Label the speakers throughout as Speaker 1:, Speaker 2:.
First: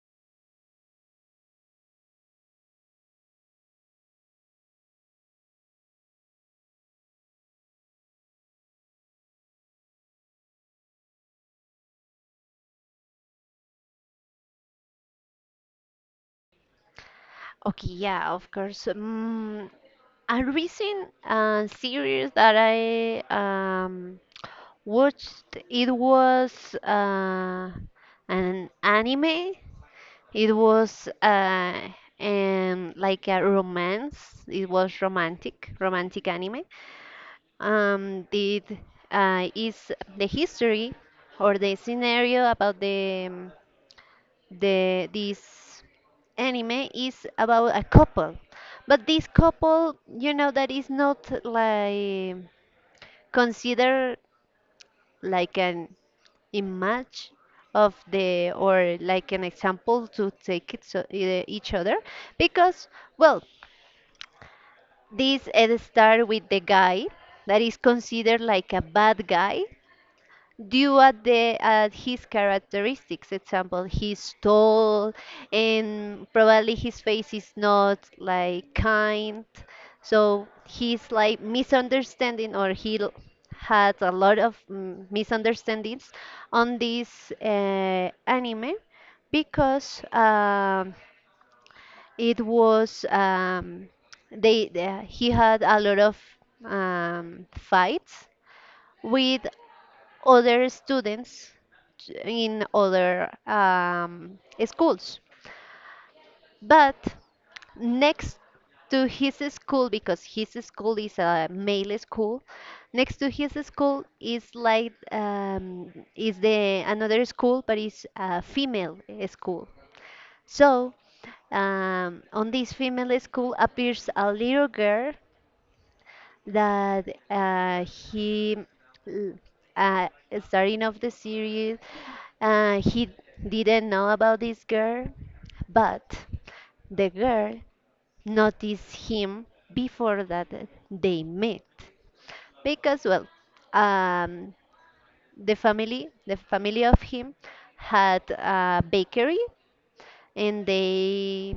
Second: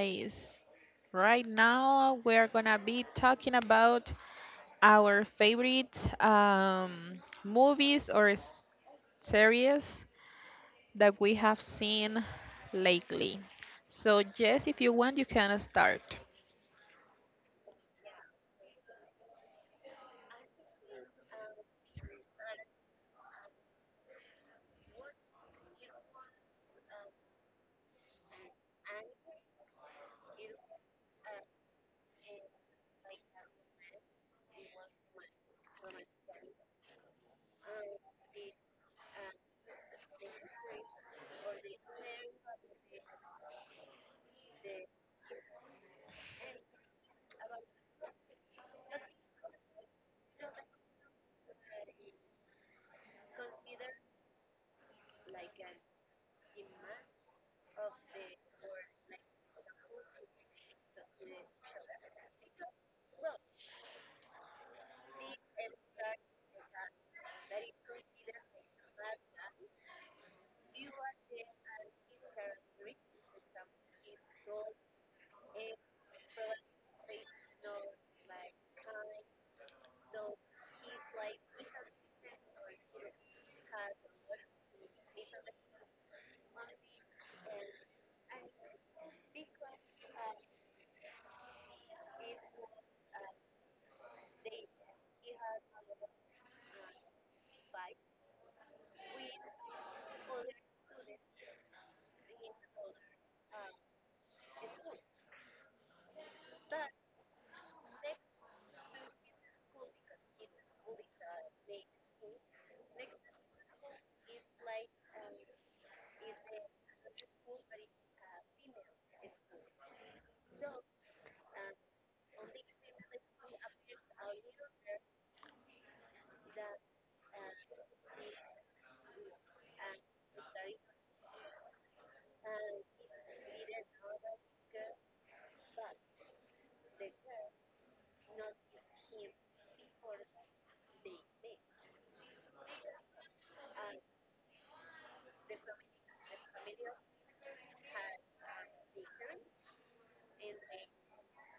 Speaker 1: guys. Right now, we're gonna be talking about our favorite movies or series that we have seen lately. So, Jess, if you want, you can start.
Speaker 2: Okay. Yeah, of course. A recent series that I watched, it was an anime. It was like a romance. It was romantic, romantic anime. It is the history or the scenario about the this anime is about a couple but this couple that is not like considered like an image of the or like an example to take it so, each other because well this start with the guy that is considered like a bad guy due at the at his characteristics example he's tall and probably his face is not like kind so he's like misunderstanding or had a lot of misunderstandings on this anime because it was he had a lot of fights with other students in other schools. But next to his school, because his school is a male school, next to his school is like is the another school, but it's a female school. So on this female school appears a little girl that he l- uh, starting of the series he didn't know about this girl but the girl noticed him before that they met because well um, the family of him had a bakery and they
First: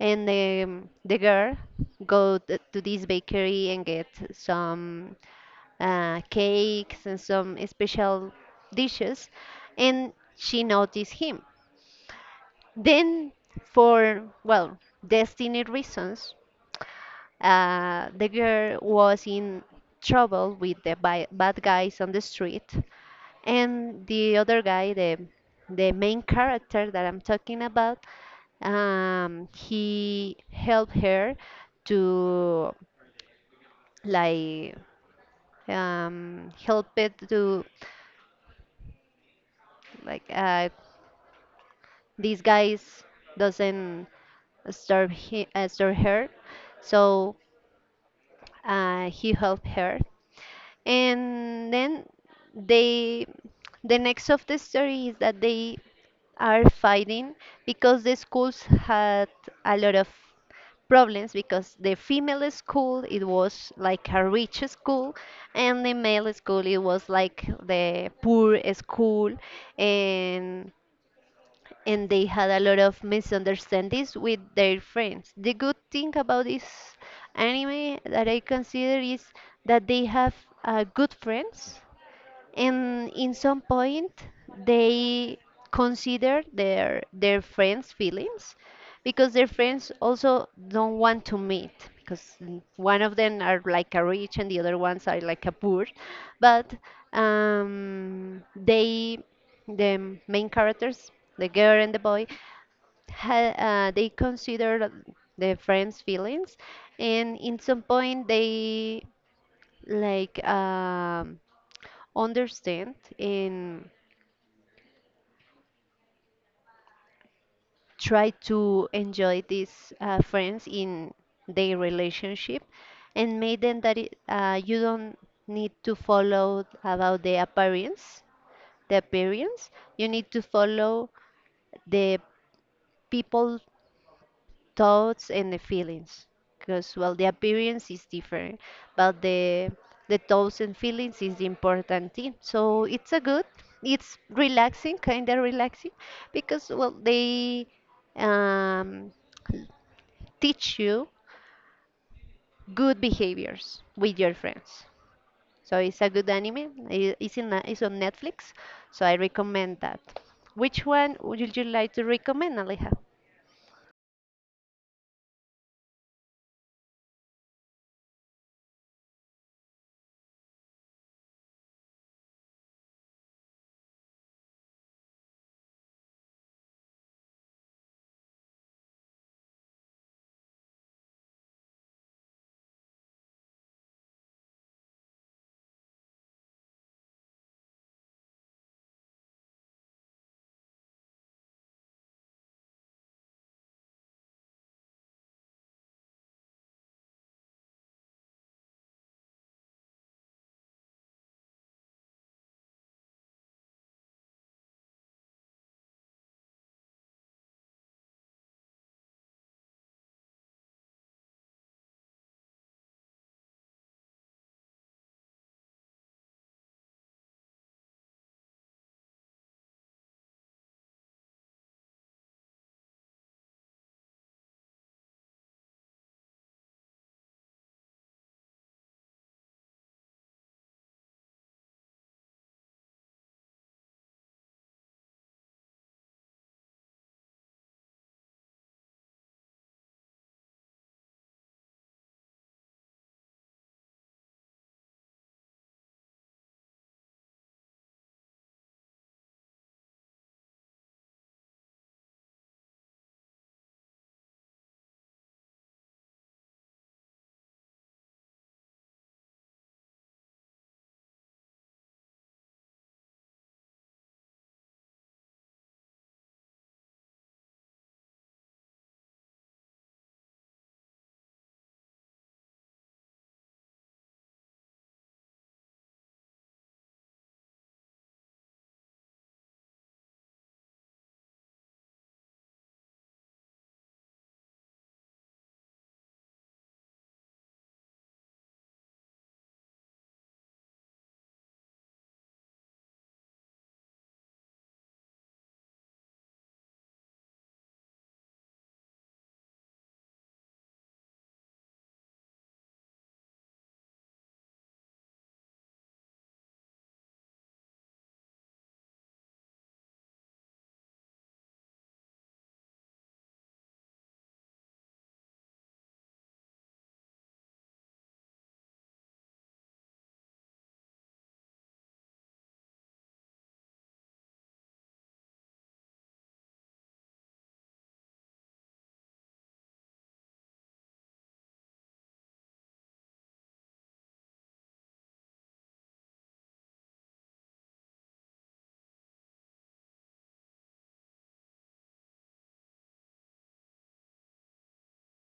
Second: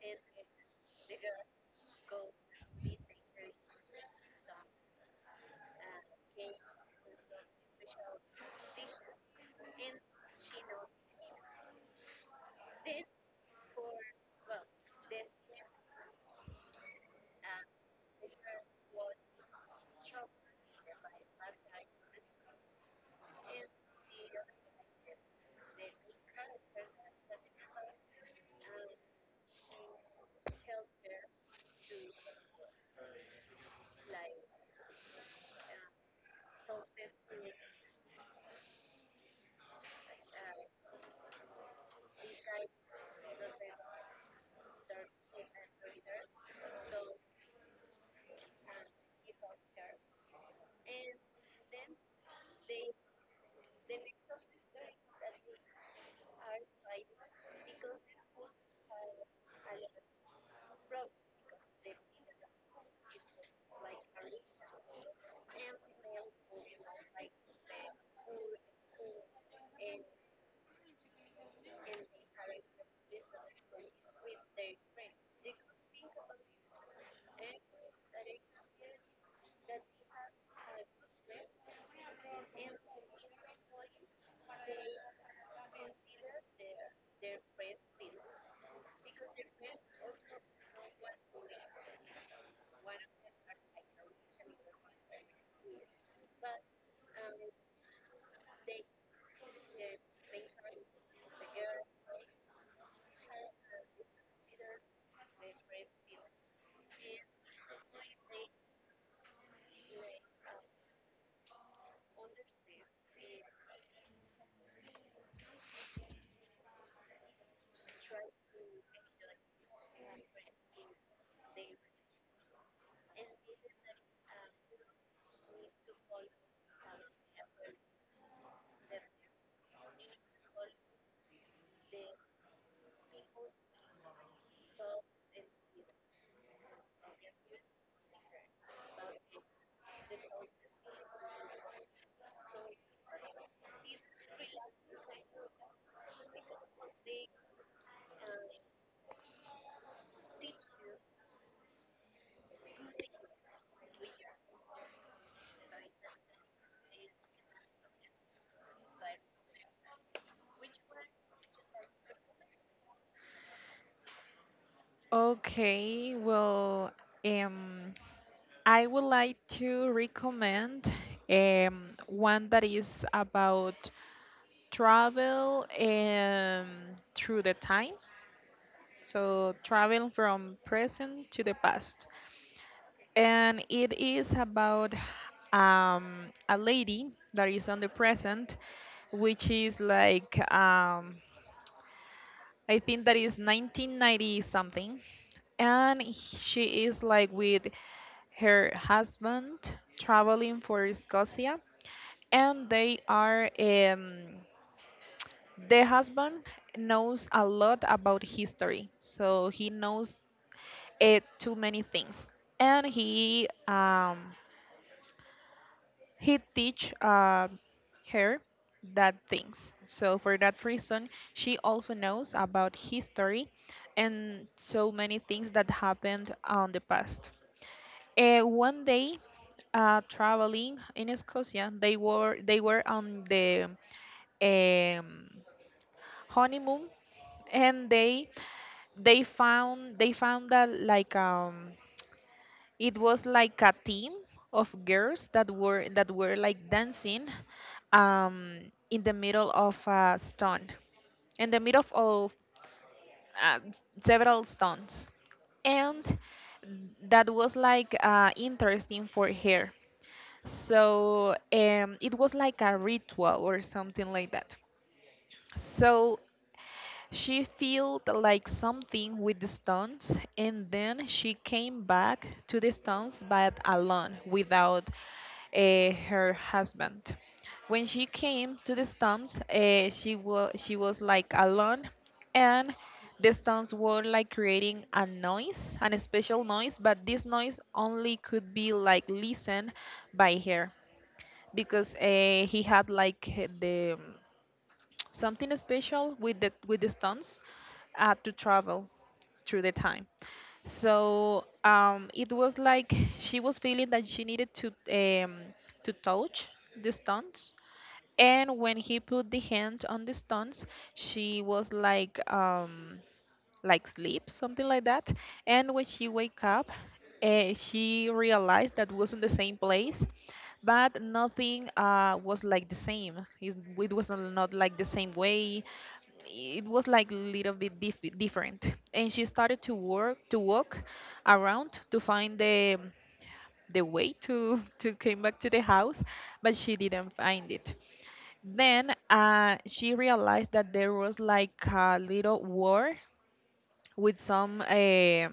Speaker 2: and the girl go to this bakery and get some cakes and some special dishes, and she noticed him. Then, for well, destiny reasons, the girl was in trouble with the bad guys on the street, and the other guy, the main character that I'm talking about, he helped her to like help it to like these guys doesn't disturb he disturb her so he helped her and then they the next of the story is that they are fighting because the schools had a lot of problems because the female school it was like a rich school and the male school it was like the poor school and they had a lot of misunderstandings with their friends. The good thing about this anime that I consider is that they have good friends and in some point they consider their friends' feelings because their friends also don't want to meet because one of them are like a rich and the other ones are like a poor but they the main characters the girl and the boy they consider the friends feelings and in some point they like understand and try to enjoy these friends in their relationship and make them that it, you don't need to follow about the appearance, you need to follow the people thoughts and the feelings because well the appearance is different but the thoughts and feelings is the important thing so it's a good it's relaxing, kind of relaxing, because well they um, teach you good behaviors with your friends. So it's a good anime. It's in it's on Netflix, so I recommend that. Which one would you like to recommend, Aleja?
Speaker 1: Okay, well, um, I would like to recommend one that is about travel through the time. So, travel from present to the past. And it is about a lady that is on the present, which is like, I think that is 1990 something. And she is like with her husband traveling for Scotia. And they are, the husband knows a lot about history. So, he knows too many things, and he teach her that things. So for that reason she also knows about history and so many things that happened on the past. One day, traveling in Scotia, they were on the um, honeymoon, and they found that like it was like a team of girls that were like dancing, um, in the middle of a stone, in the middle of uh, several stones, and that was like interesting for her. So it was like a ritual or something like that. So she felt like something with the stones, and then she came back to the stones but alone, without her husband. When she came to the stones, she was like alone, and the stones were like creating a noise, an special noise, but this noise only could be like listened by her because he had like the something special with the stones to travel through the time. So it was like she was feeling that she needed to touch the stones, and when he put the hand on the stones, she was like sleep, something like that. And when she wake up, she realized that wasn't the same place, but nothing was like the same. It was not like the same way. It was like a little bit different. And she started to work to walk around to find the way to to came back to the house, but she didn't find it. Then she realized that there was like a little war with some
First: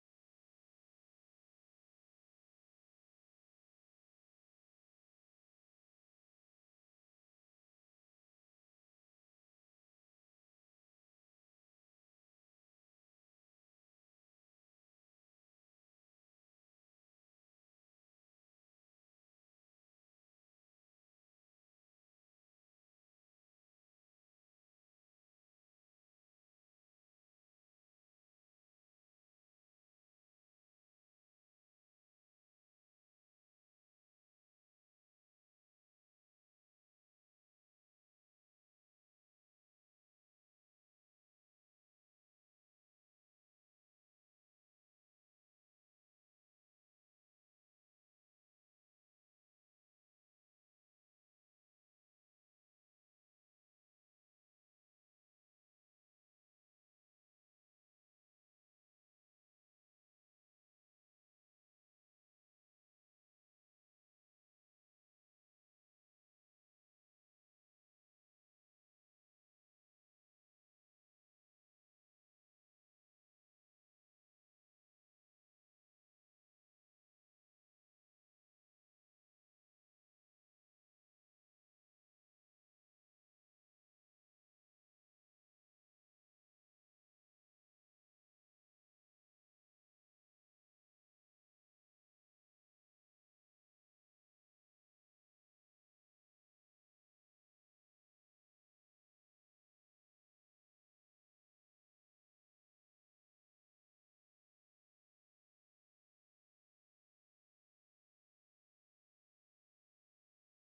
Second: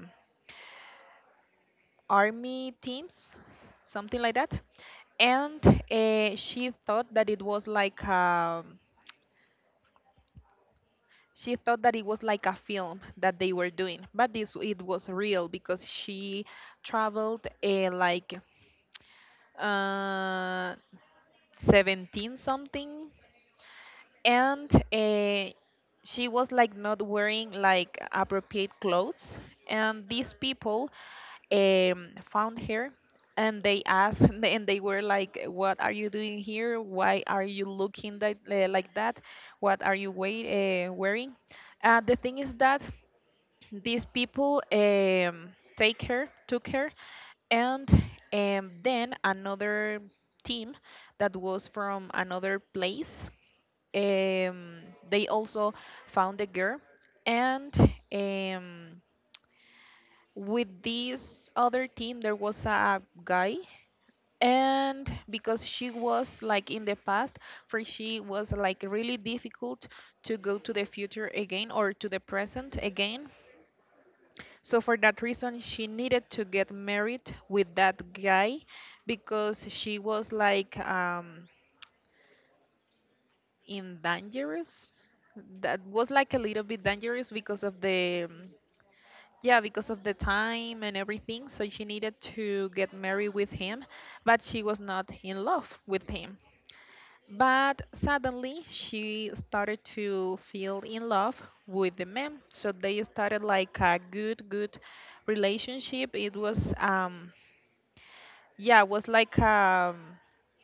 Speaker 1: army teams, something like that. And she thought that it was like a, she thought that it was like a film that they were doing, but this it was real because she traveled uh, 17 something, and she was like not wearing like appropriate clothes, and these people found her, and they asked and they were like, what are you doing here, why are you looking that, like that, what are you wearing? The thing is that these people take her took her, and then another team that was from another place um, they also found the girl, and um, with this other team there was a guy, and because she was like in the past, for she was like really difficult to go to the future again or to the present again, so for that reason she needed to get married with that guy because she was like in dangerous. That was like a little bit dangerous because of the yeah, because of the time and everything. So she needed to get married with him, but she was not in love with him. But suddenly she started to feel in love with the man. So they started like a good, good relationship. It was yeah, it was like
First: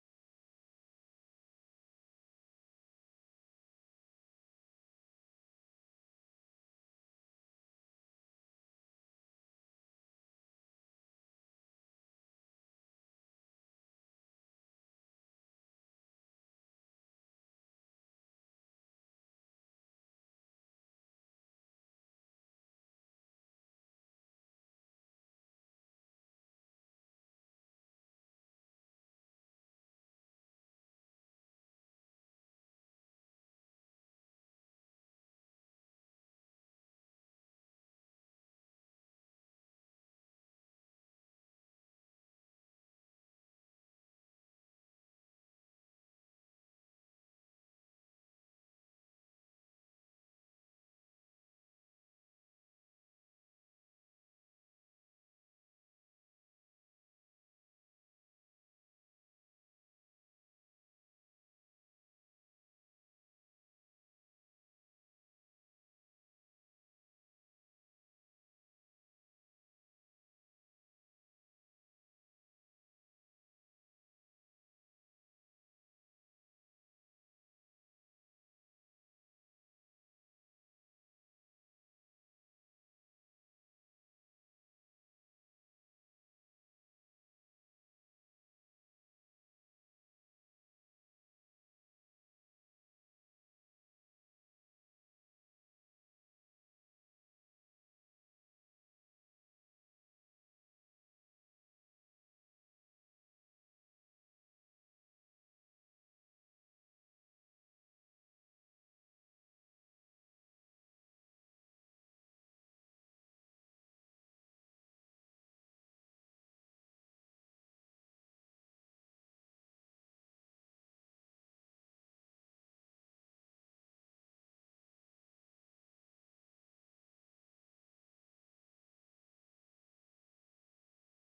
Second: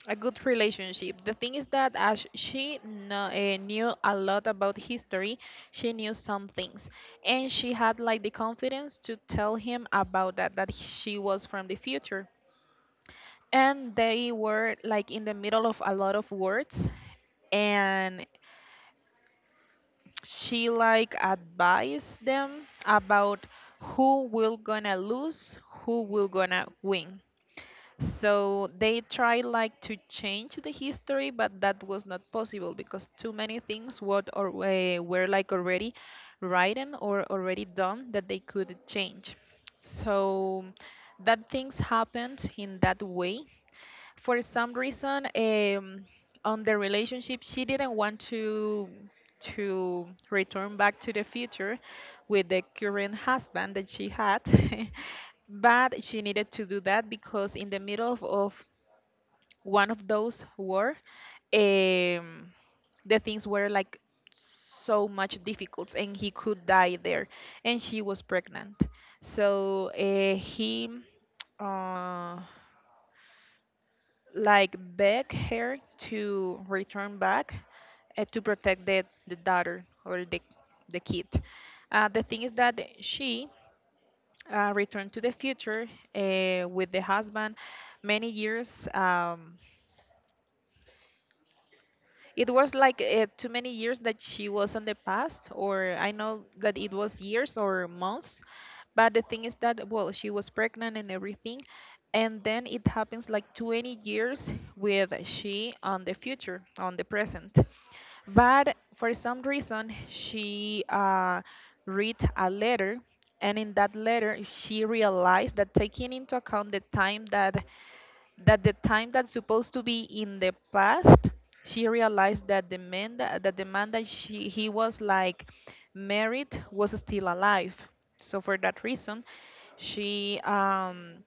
Speaker 1: a good relationship. The thing is that as she knew a lot about history, she knew some things, and she had like the confidence to tell him about that she was from the future. And they were like in the middle of a lot of words, and she like advised them about who will gonna lose, who will gonna win. So they tried like to change the history, but that was not possible because too many things what or were like already written or already done that they could change. So that things happened in that way for some reason. On the relationship she didn't want to return back to the future with the current husband that she had but she needed to do that because in the middle of one of those war, um, the things were like so much difficult and he could die there, and she was pregnant. So he uh, like beg her to return back to protect the daughter or the kid. The thing is that she returned to the future with the husband many years. It was like too many years that she was on the past, or I know that it was years or months. But the thing is that, well, she was pregnant and everything. And then it happens like 20 years with she on the future, on the present. But for some reason, she read a letter. And in that letter, she realized that taking into account the time that that the time that's supposed to be in the past, she realized that the man that she he was like married was still alive. So for that reason, she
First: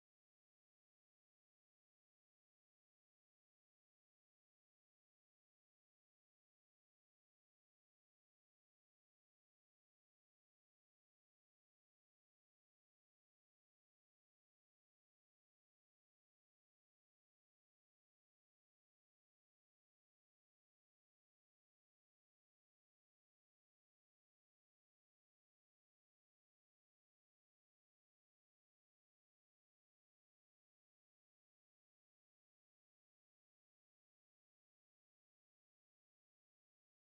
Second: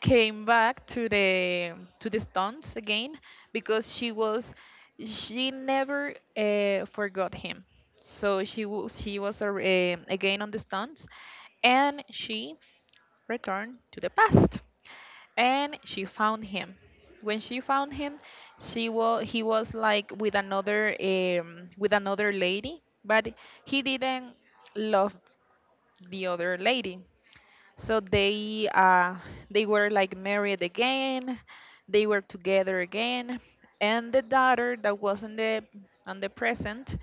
Speaker 1: came back to the stunts again because she was she never forgot him, so she was again on the stunts, and she returned to the past, and she found him. When she found him, she was he was like with another lady, but he didn't love the other lady. So they were like married again. They were together again, and the daughter that was on the present,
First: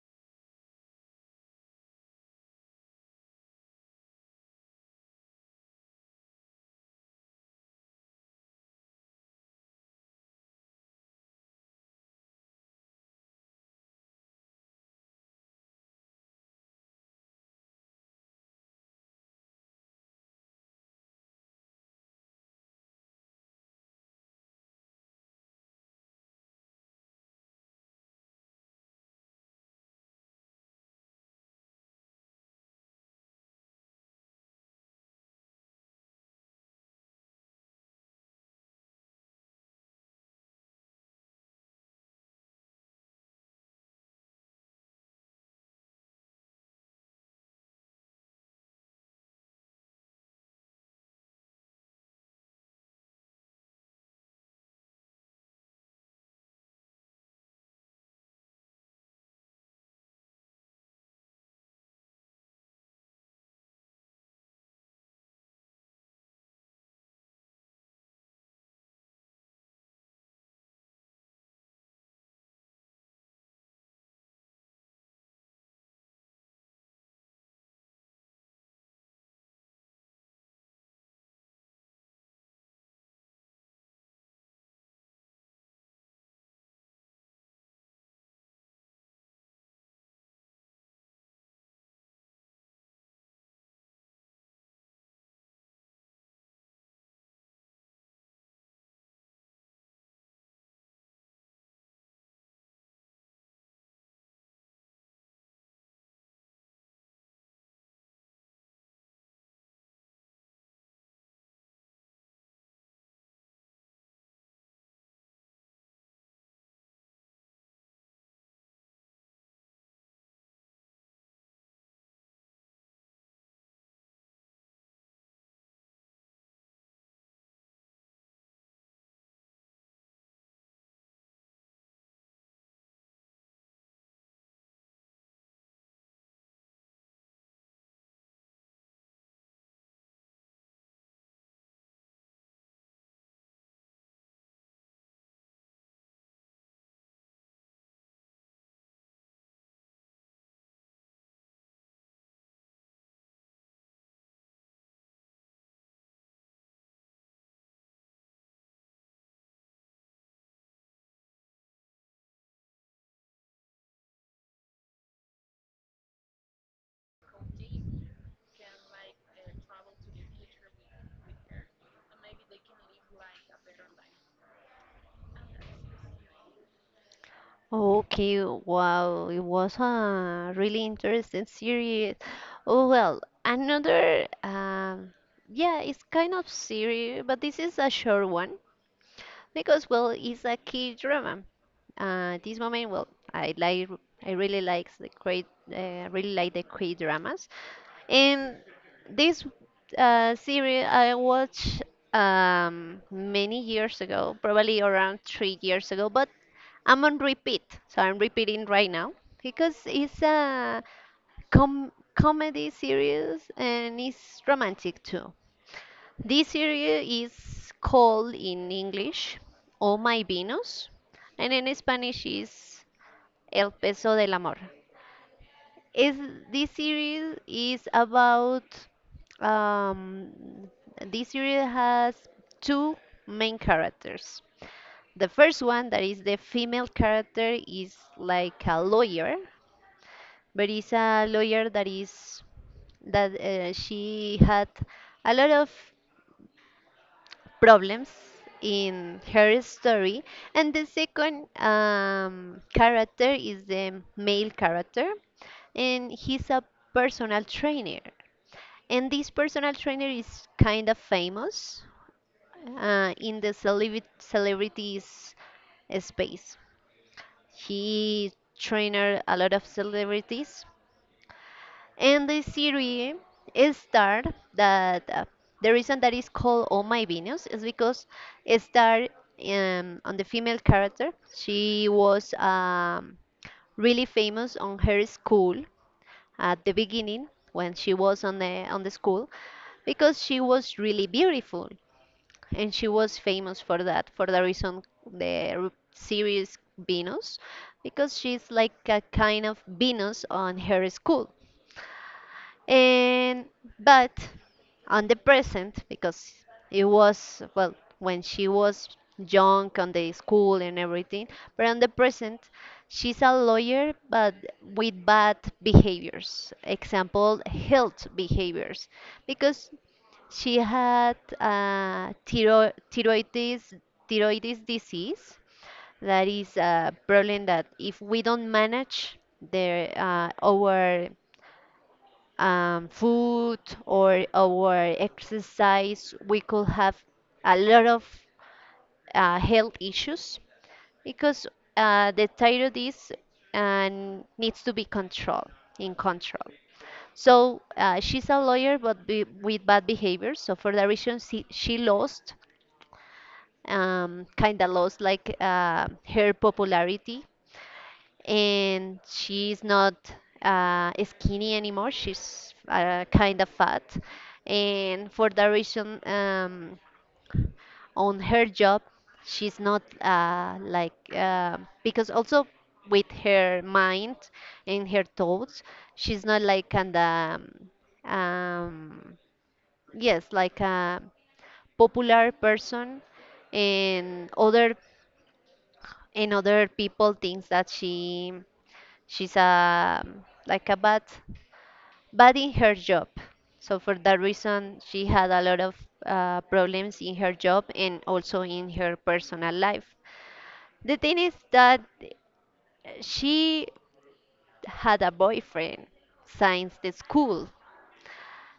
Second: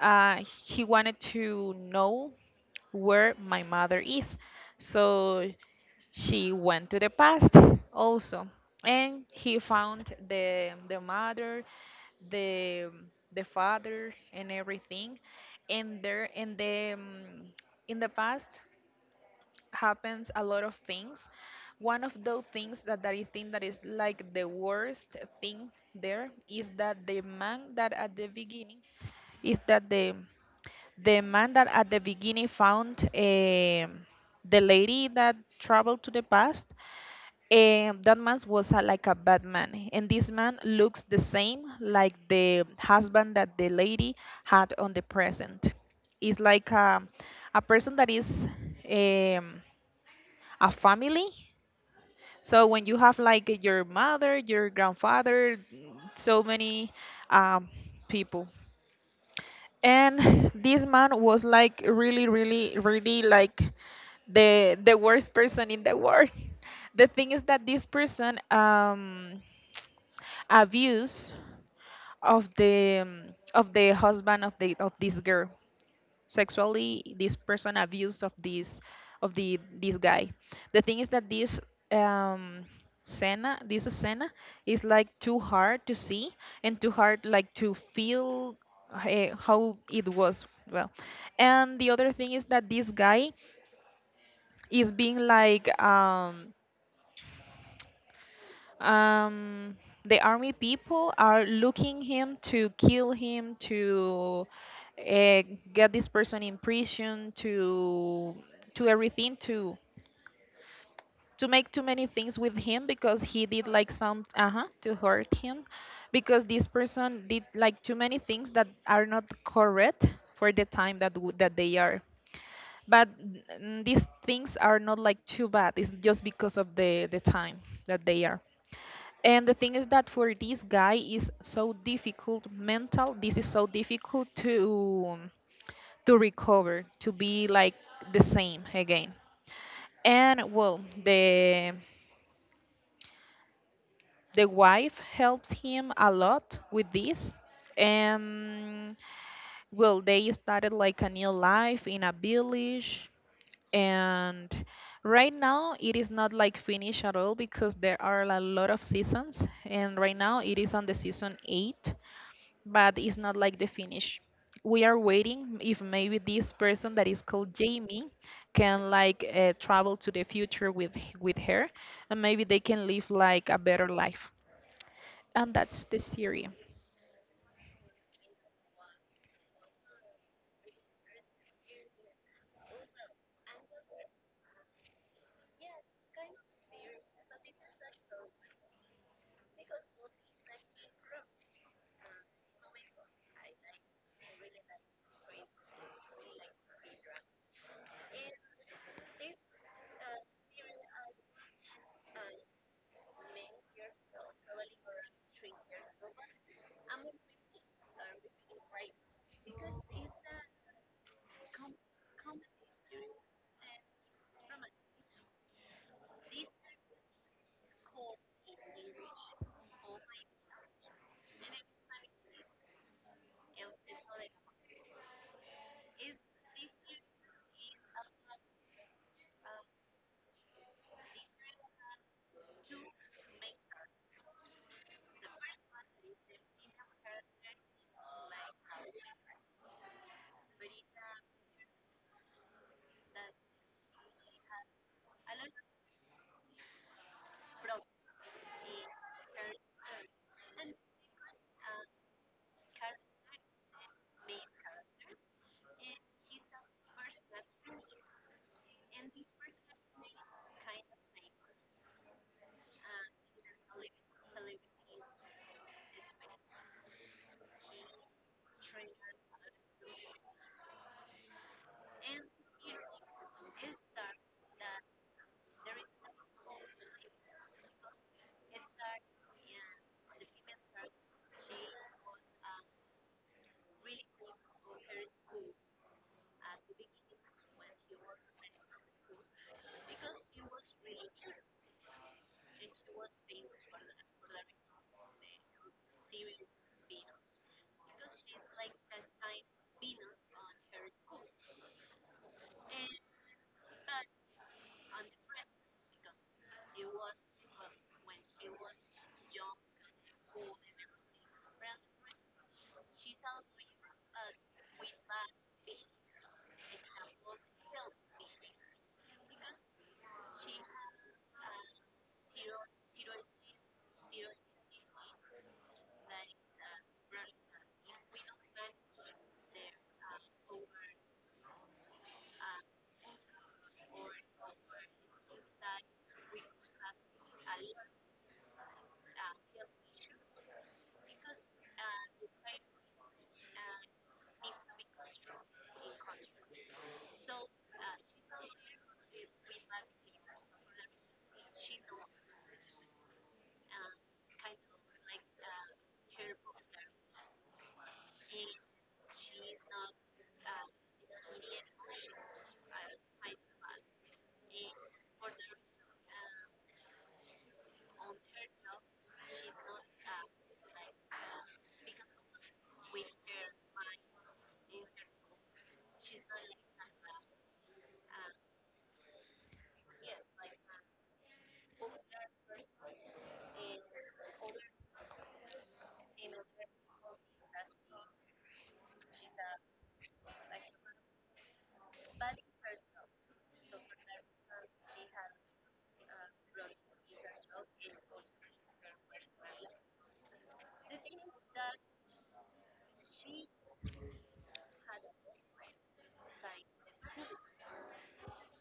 Speaker 1: he wanted to know where my mother is. So she went to the past also, and he found the mother, the the father, and everything, and there in the past happens a lot of things. One of those things that I think that is like the worst thing there is that the man that at the beginning is that the man that at the beginning found the lady that traveled to the past, and that man was a, like a bad man, and this man looks the same like the husband that the lady had on the present, is like a person that is um, a family. So when you have like your mother, your grandfather, so many um, people. And this man was like really, really, really like the worst person in the world. The thing is that this person abused of the um, of the husband of the of this girl sexually. This person abused of this of the this guy. The thing is that this um Senna, this Senna, is like too hard to see and too hard like to feel how it was, well, and the other thing is that this guy is being like um, the army people are looking him to kill him to uh, get this person in prison to everything, to make too many things with him because he did like some uh-huh to hurt him because this person did like too many things that are not correct for the time that that they are. But these things are not like too bad, it's just because of the time that they are. And the thing is that for this guy is so difficult mental. This is so difficult to recover, to be like the same again. And well, the wife helps him a lot with this. And well, they started like a new life in a village, and right now it is not like finished at all because there are a lot of seasons and right now it is on the season 8, but it's not like the finish. We are waiting if maybe this person that is called Jamie can like travel to the future with her and maybe they can live like a better life. And that's the series.
Speaker 2: Okay, wow, it was a really interesting series. Oh, well, another, yeah, it's kind of series, but this is a short one because, well, it's a key drama. This moment, well, I like, I really like the great, really like the K dramas. In this series, I watched many years ago, probably around 3 years ago, but I'm on repeat, so I'm repeating right now because it's a comedy series and it's romantic too. This series is called in English "Oh My Venus," and in Spanish is El Peso del Amor is this series is about um, this series has two main characters. The first one that is the female character is like a lawyer, but it's a lawyer that she had a lot of problems in her story, and the second character is the male character, and he's a personal trainer. And this personal trainer is kind of famous in the celebrities space. He trained a lot of celebrities. And the series Star that the reason that is called Oh My Venus is because Star on the female character she was really famous on her school at the beginning when she was on the school because she was really beautiful and she was famous for that for the reason the series Venus because she's like a kind of Venus on her school and but on the present because it was well when she was young on the school and everything but on the present she's a lawyer but with bad behaviors example health behaviors because she had thyroiditis, thyroiditis disease. That is a problem that if we don't manage the, our food or our exercise, we could have a lot of health issues because the thyroid is and needs to be controlled in control. So she's a lawyer, but be, with bad behavior. So for that reason, she lost kind of lost like her popularity and she's not skinny anymore, she's kind of fat and for that reason on her job she's not like because also with her mind and her thoughts she's not like kind of um, yes like a popular person and other people thinks that she's a like a bad bad in her job so for that reason she had a lot of problems in her job and also in her personal life. The thing is that she had a boyfriend since the school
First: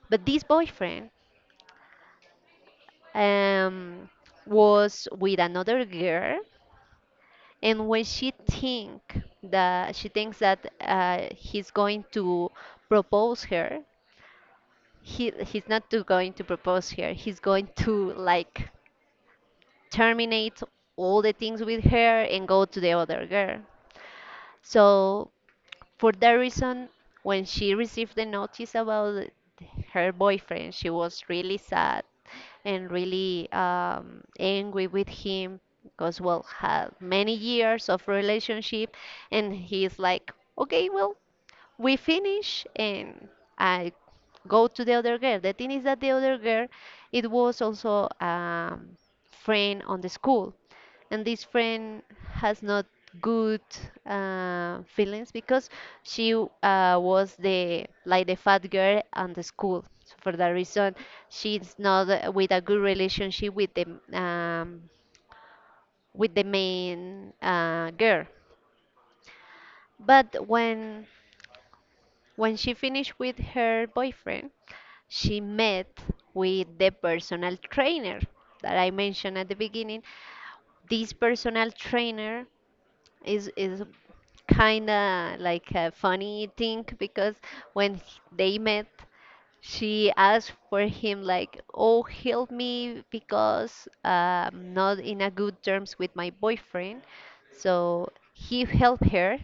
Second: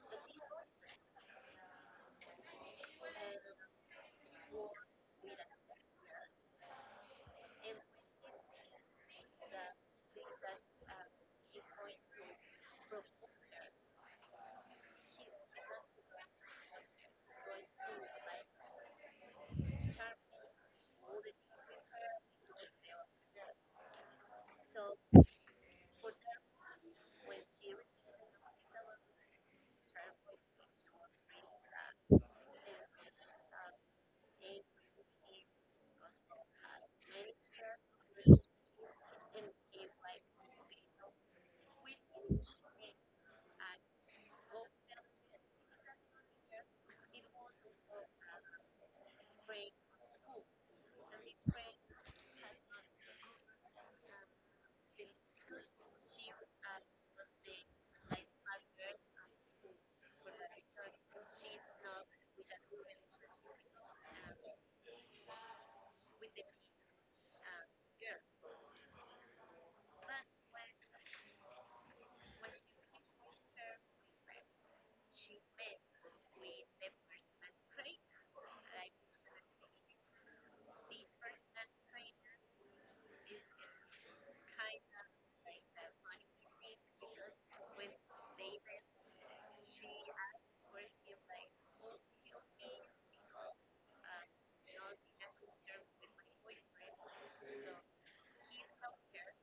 Speaker 2: but this boyfriend um, was with another girl and when she thinks that he's going to propose her, he's not to going to propose her, he's going to like terminate all the things with her and go to the other girl. So for that reason, when she received the notice about her boyfriend she was really sad and really angry with him because well had many years of relationship and he's like okay well we finish and I go to the other girl. The thing is that the other girl it was also friend on the school and this friend has not good feelings because she was the like the fat girl on the school. So for that reason, she's not with a good relationship um, with the main girl. But when she finished with her boyfriend, she met with the personal trainer that I mentioned at the beginning. This personal trainer is kind of like a funny thing because when they met, she asked for him like, "Oh, help me because I'm not in a good terms with my boyfriend." So he helped her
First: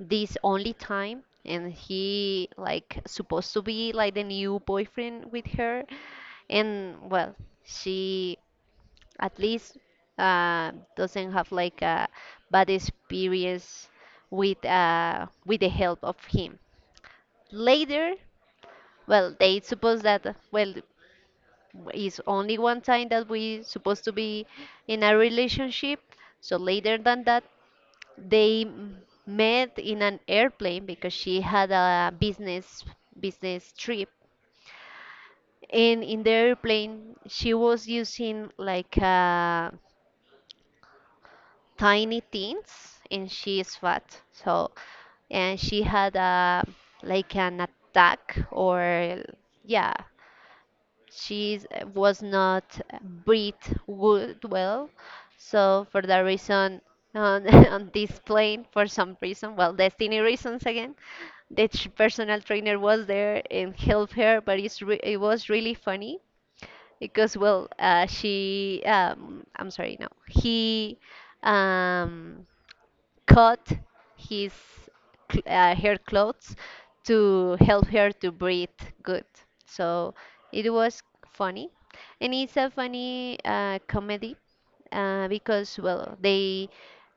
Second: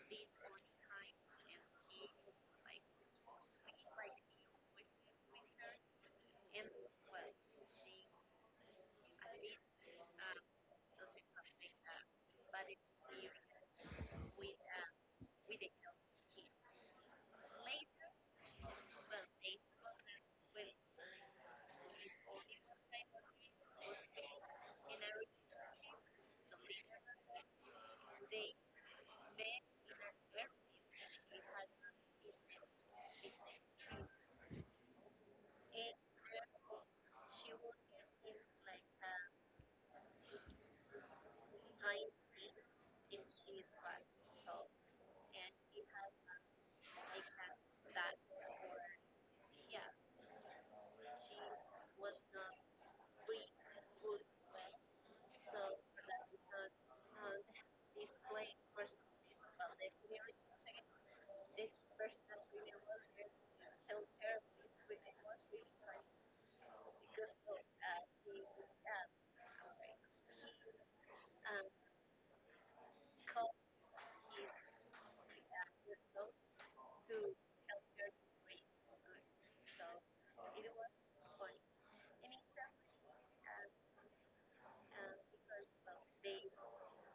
Speaker 2: this only time and he like supposed to be like the new boyfriend with her and well she at least doesn't have like a bad experience with the help of him. Later, well, they suppose that well is only one time that we supposed to be in a relationship. So later than that, they m- met in an airplane because she had a business trip. And in the airplane, she was using like a tiny things and she is fat so and she had a like an attack or yeah, she was not breathed good well so for that reason on, on this plane for some reason well destiny reasons again personal trainer was there and helped her but it was really funny because well she I'm sorry, no, he um, cut his her clothes to help her to breathe good. So it was funny, and it's a funny comedy because well they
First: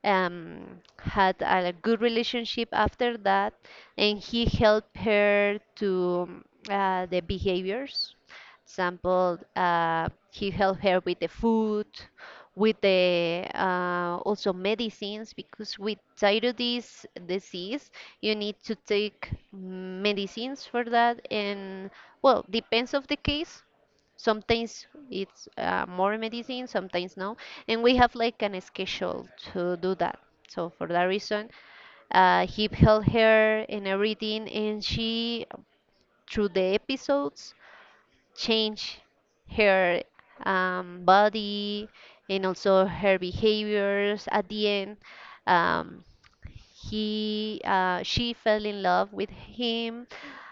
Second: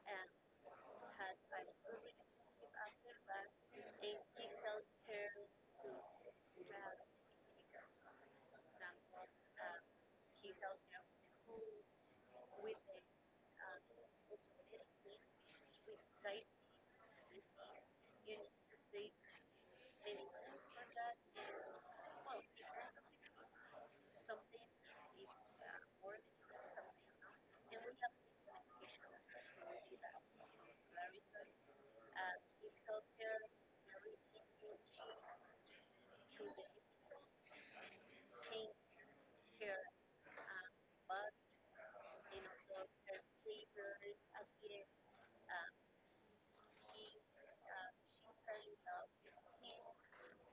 Speaker 2: um, had a good relationship after that and he helped her to the behaviors example he helped her with the food with the also medicines because with thyroiditis disease you need to take medicines for that and well depends of the case. Sometimes it's more medicine, sometimes no. And we have like an schedule to do that. So for that reason, he held her and everything, and she, through the episodes, changed her body and also her behaviors. At the end, um, she fell in love with him.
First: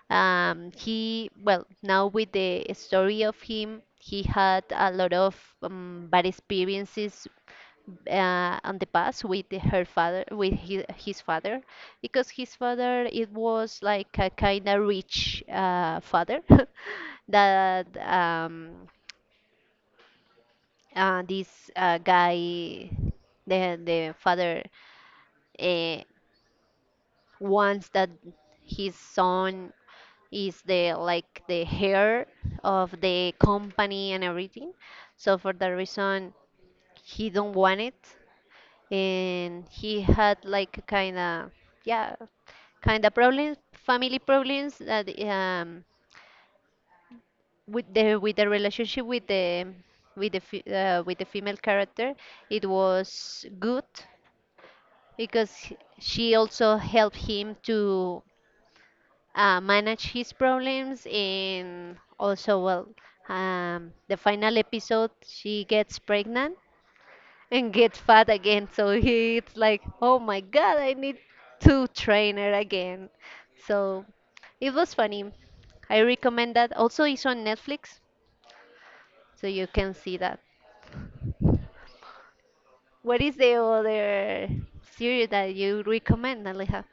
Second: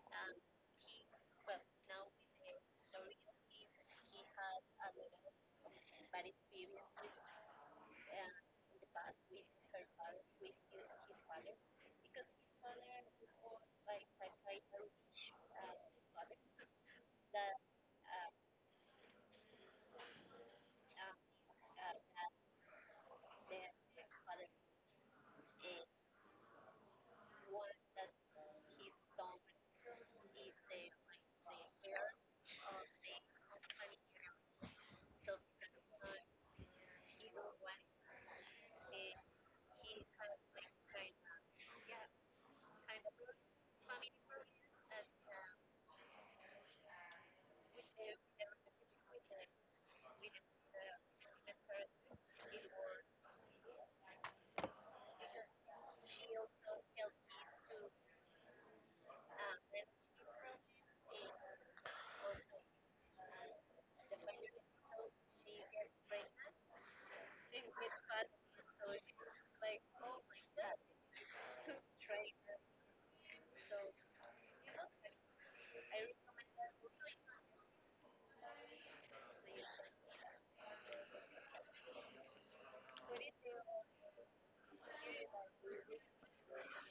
Speaker 2: He, well, now with the story of him, he had a lot of bad experiences on the past with her father, with his father, because his father it was like a kind of rich father that this guy, the father, uh, wants that his son is the like the hair of the company and everything. So for that reason, he don't want it, and he had like kind of yeah kind of problems, family problems that with the relationship with the with the female character. It was good because she also helped him to manage his problems and also well, the final episode she gets pregnant and gets fat again, so he's like, oh my god, I need to train her again. So it was funny. I recommend that, also it's on Netflix, so you can see that. What is the other series that you recommend, Aleja?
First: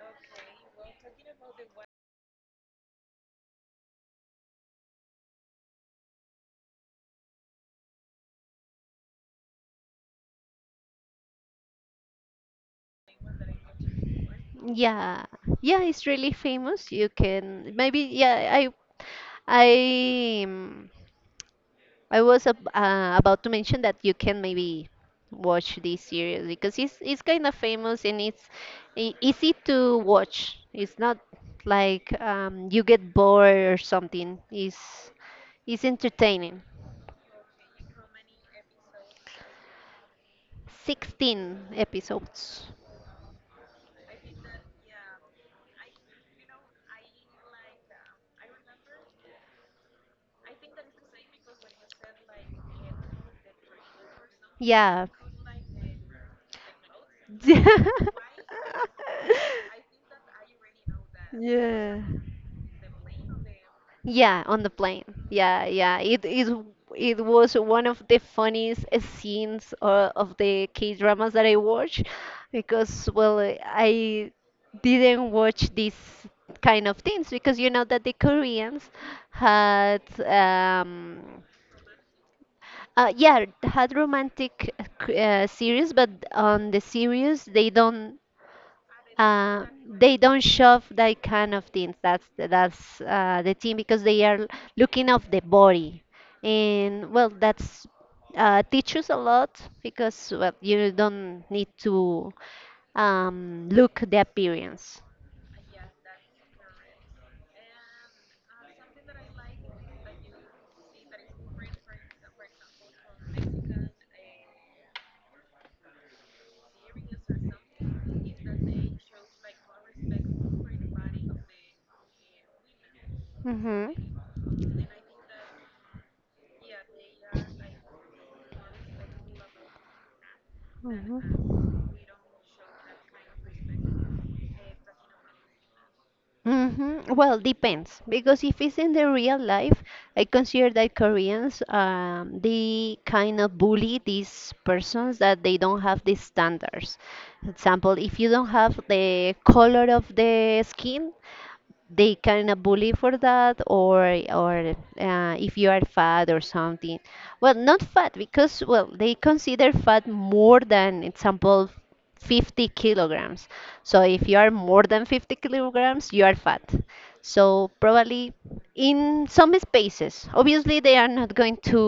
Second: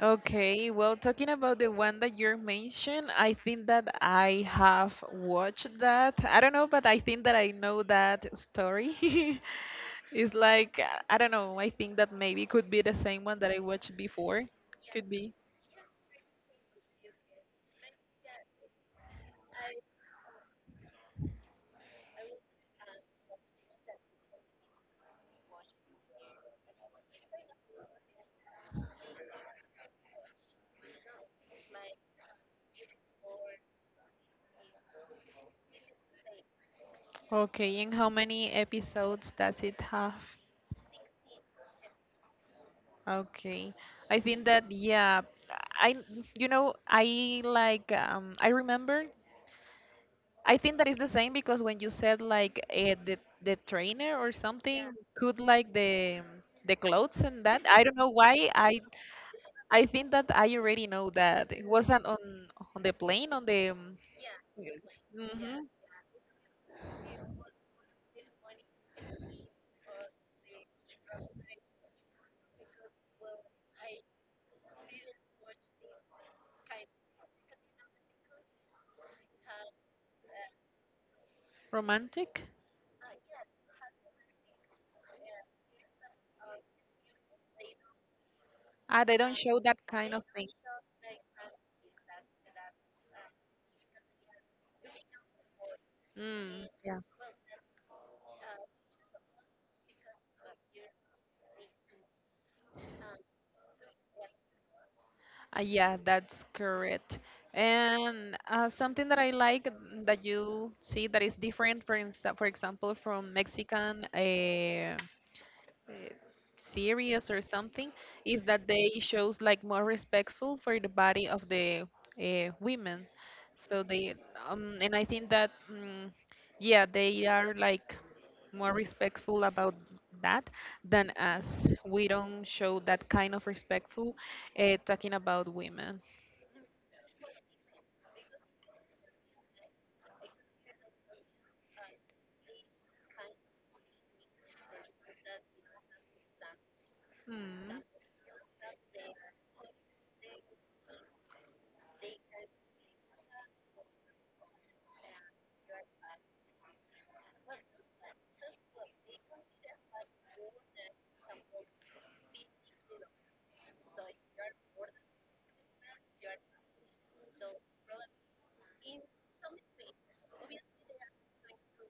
Speaker 1: Okay, well, talking about the one that you mentioned, I think that I have watched that. I don't know, but I think that I know that story. It's like, I don't know, I think that maybe could be the same one that I watched before. Could
Speaker 2: Yeah,
Speaker 1: be.
Speaker 2: yeah, it's really famous. You can maybe yeah, I I was ab about to mention that you can maybe watch this series because it's kind of famous and it's e easy to watch. It's not like, you get bored or something. It's entertaining.
Speaker 1: Okay, and how many episodes does it have?
Speaker 2: 16 episodes.
Speaker 1: Okay. I think that yeah, I you know, I like I remember I think that is the same because when you said like the trainer or something,
Speaker 2: Yeah.
Speaker 1: could like the clothes and that, I don't know why I think that I already know
Speaker 2: Yeah.
Speaker 1: that it
Speaker 2: Yeah,
Speaker 1: wasn't on the plane on the
Speaker 2: yeah. On the plane.
Speaker 1: mm-hmm.
Speaker 2: Yeah, yeah. It it was one of the funniest scenes of the K-dramas that I watch, because well, I didn't watch these kind of things because you know that the Koreans had
Speaker 1: Romantic,
Speaker 2: Yeah, it had romantic series, but on the series
Speaker 1: ah they don't show that kind
Speaker 2: they
Speaker 1: of
Speaker 2: don't
Speaker 1: thing.
Speaker 2: shove that kind of things. That's the thing because they are looking of the body,
Speaker 1: Mm, yeah.
Speaker 2: and well, that's teaches a lot because well, you don't need to look the appearance.
Speaker 1: Yeah, that's correct. And something that I like that you see that is different, for for example, from Mexican uh, series or something, is that they shows like more respectful for the body of the women. So
Speaker 2: Hmm.
Speaker 1: they, and I think that, yeah, they are like more respectful about that than
Speaker 2: Hmm.
Speaker 1: us. We don't show that kind of respectful talking about women.
Speaker 2: Hmm. Well, depends because if it's in the real life, I consider that Koreans, they kind of bully these persons that they don't have these standards.
Speaker 1: Hmm.
Speaker 2: Example, if you don't have the color of the skin, they kind of bully for that, or if you are fat or something. Well, not fat, because well they consider fat more than example 50 kilograms. So if you are more than 50 kilograms, you are fat. So probably in some spaces, obviously they are not going to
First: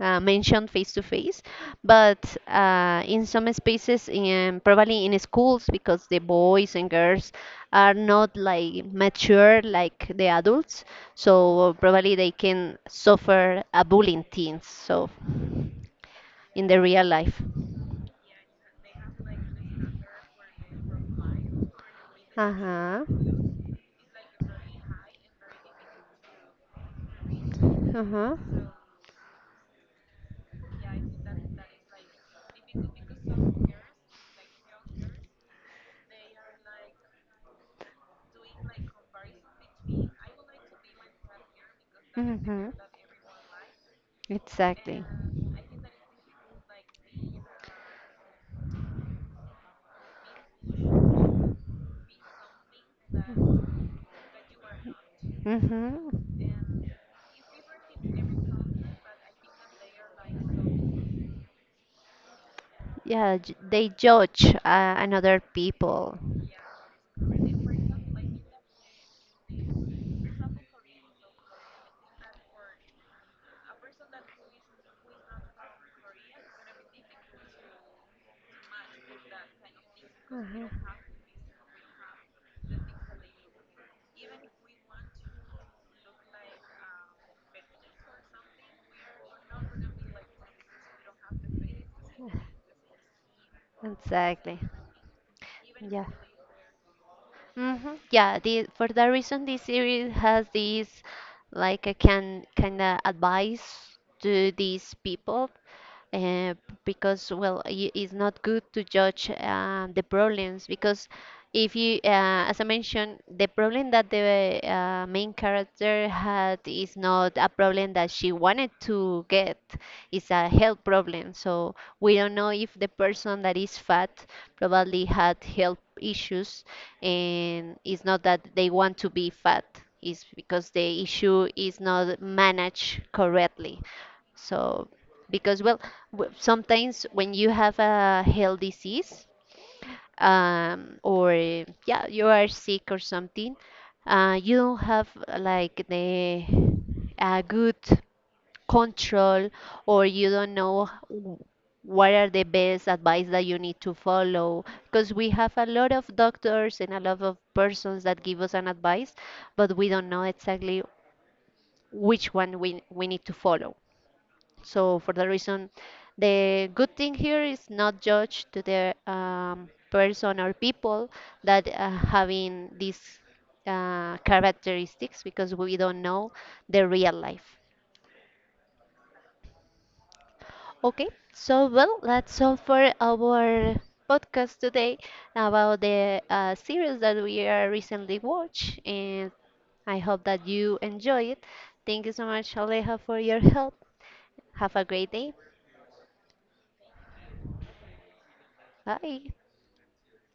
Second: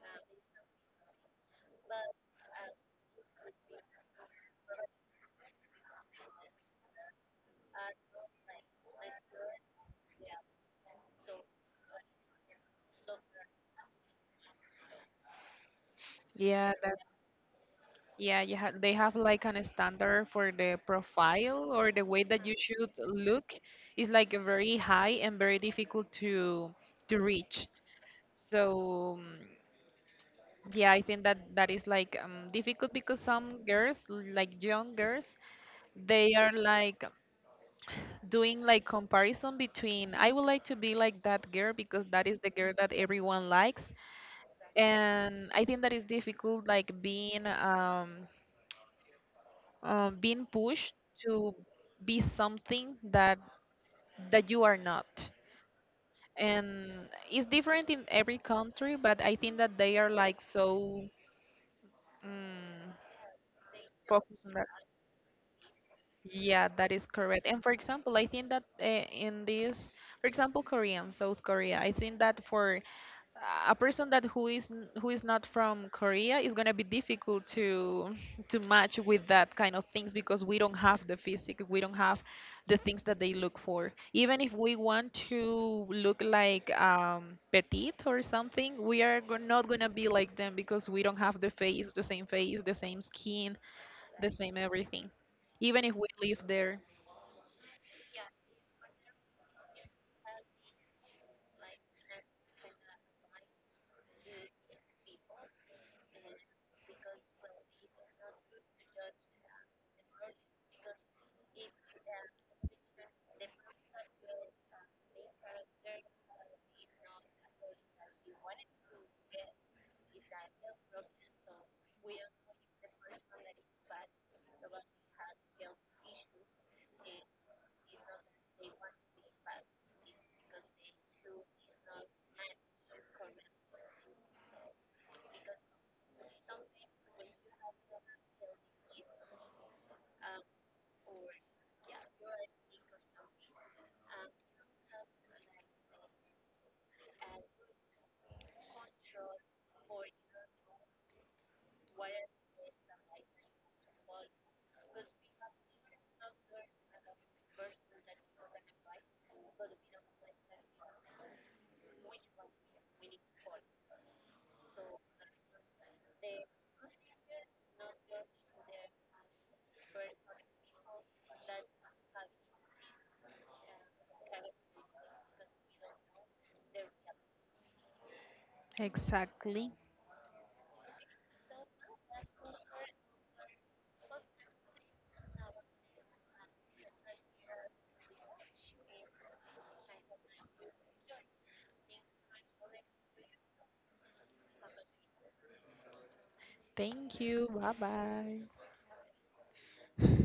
Speaker 2: mentioned face to face, but in some spaces, in, probably in schools, because the boys and girls are not like mature like the adults, so probably they can suffer a bullying teens. So in
Speaker 1: Yeah,
Speaker 2: the
Speaker 1: that
Speaker 2: real life.
Speaker 1: yeah, you ha they have like an standard for the profile or the way that
Speaker 2: Uh
Speaker 1: you should
Speaker 2: huh.
Speaker 1: look is like very high and very difficult to reach.
Speaker 2: Uh huh.
Speaker 1: So yeah, I think that that is like difficult because some girls, like young girls, they are like doing like comparison between I would like to be like that girl because that is the
Speaker 2: Hmm.
Speaker 1: girl that everyone likes,
Speaker 2: Exactly.
Speaker 1: and I think that is difficult, like being being pushed to be something that you are not.
Speaker 2: Hmm.
Speaker 1: And it's different in every country, but I think that they are like so mm,
Speaker 2: Yeah, they
Speaker 1: focused
Speaker 2: judge
Speaker 1: on that.
Speaker 2: another people.
Speaker 1: Yeah, that is correct. And for example, I think that in this, for example, Korean, South Korea, I think that for a person that who is who is not from Korea is gonna be difficult to to match with that kind of things because we
Speaker 2: Mhm.
Speaker 1: don't have the physique, we don't have the things that they look for. Even if we want to look like petite or something, we are not gonna be like them because we don't have the face, the same skin, the same
Speaker 2: Exactly.
Speaker 1: everything. Even if
Speaker 2: Yeah.
Speaker 1: we live there.
Speaker 2: Hmm. Yeah, the for that reason, this series has this like a can kind of advice to these people, uh, because well, it's not good to judge the problems because if you, as I mentioned, the problem that the main character had is not a problem that she wanted to get; it's a health problem. So we don't know if the person that is fat probably had health issues, and it's not that they want to be fat, it's because the issue is not managed correctly. So because well, sometimes when you have a health disease, or yeah you are sick or something, you don't have like the a good control, or you don't know what are the best advice that you need to follow, because we have a lot of doctors and a lot of persons that give us an advice, but we don't know exactly which one we need to follow. So for the reason, the good thing here is not judge to the person or people that having these characteristics, because we don't know the real life.
Speaker 1: Exactly.
Speaker 2: Okay, so well, that's all for our podcast today about the series that we are recently watched, and I hope that you enjoy it. Thank you so much, Aleja, for your help. Have a great day.
Speaker 1: Thank you. Bye bye.
Speaker 2: Bye.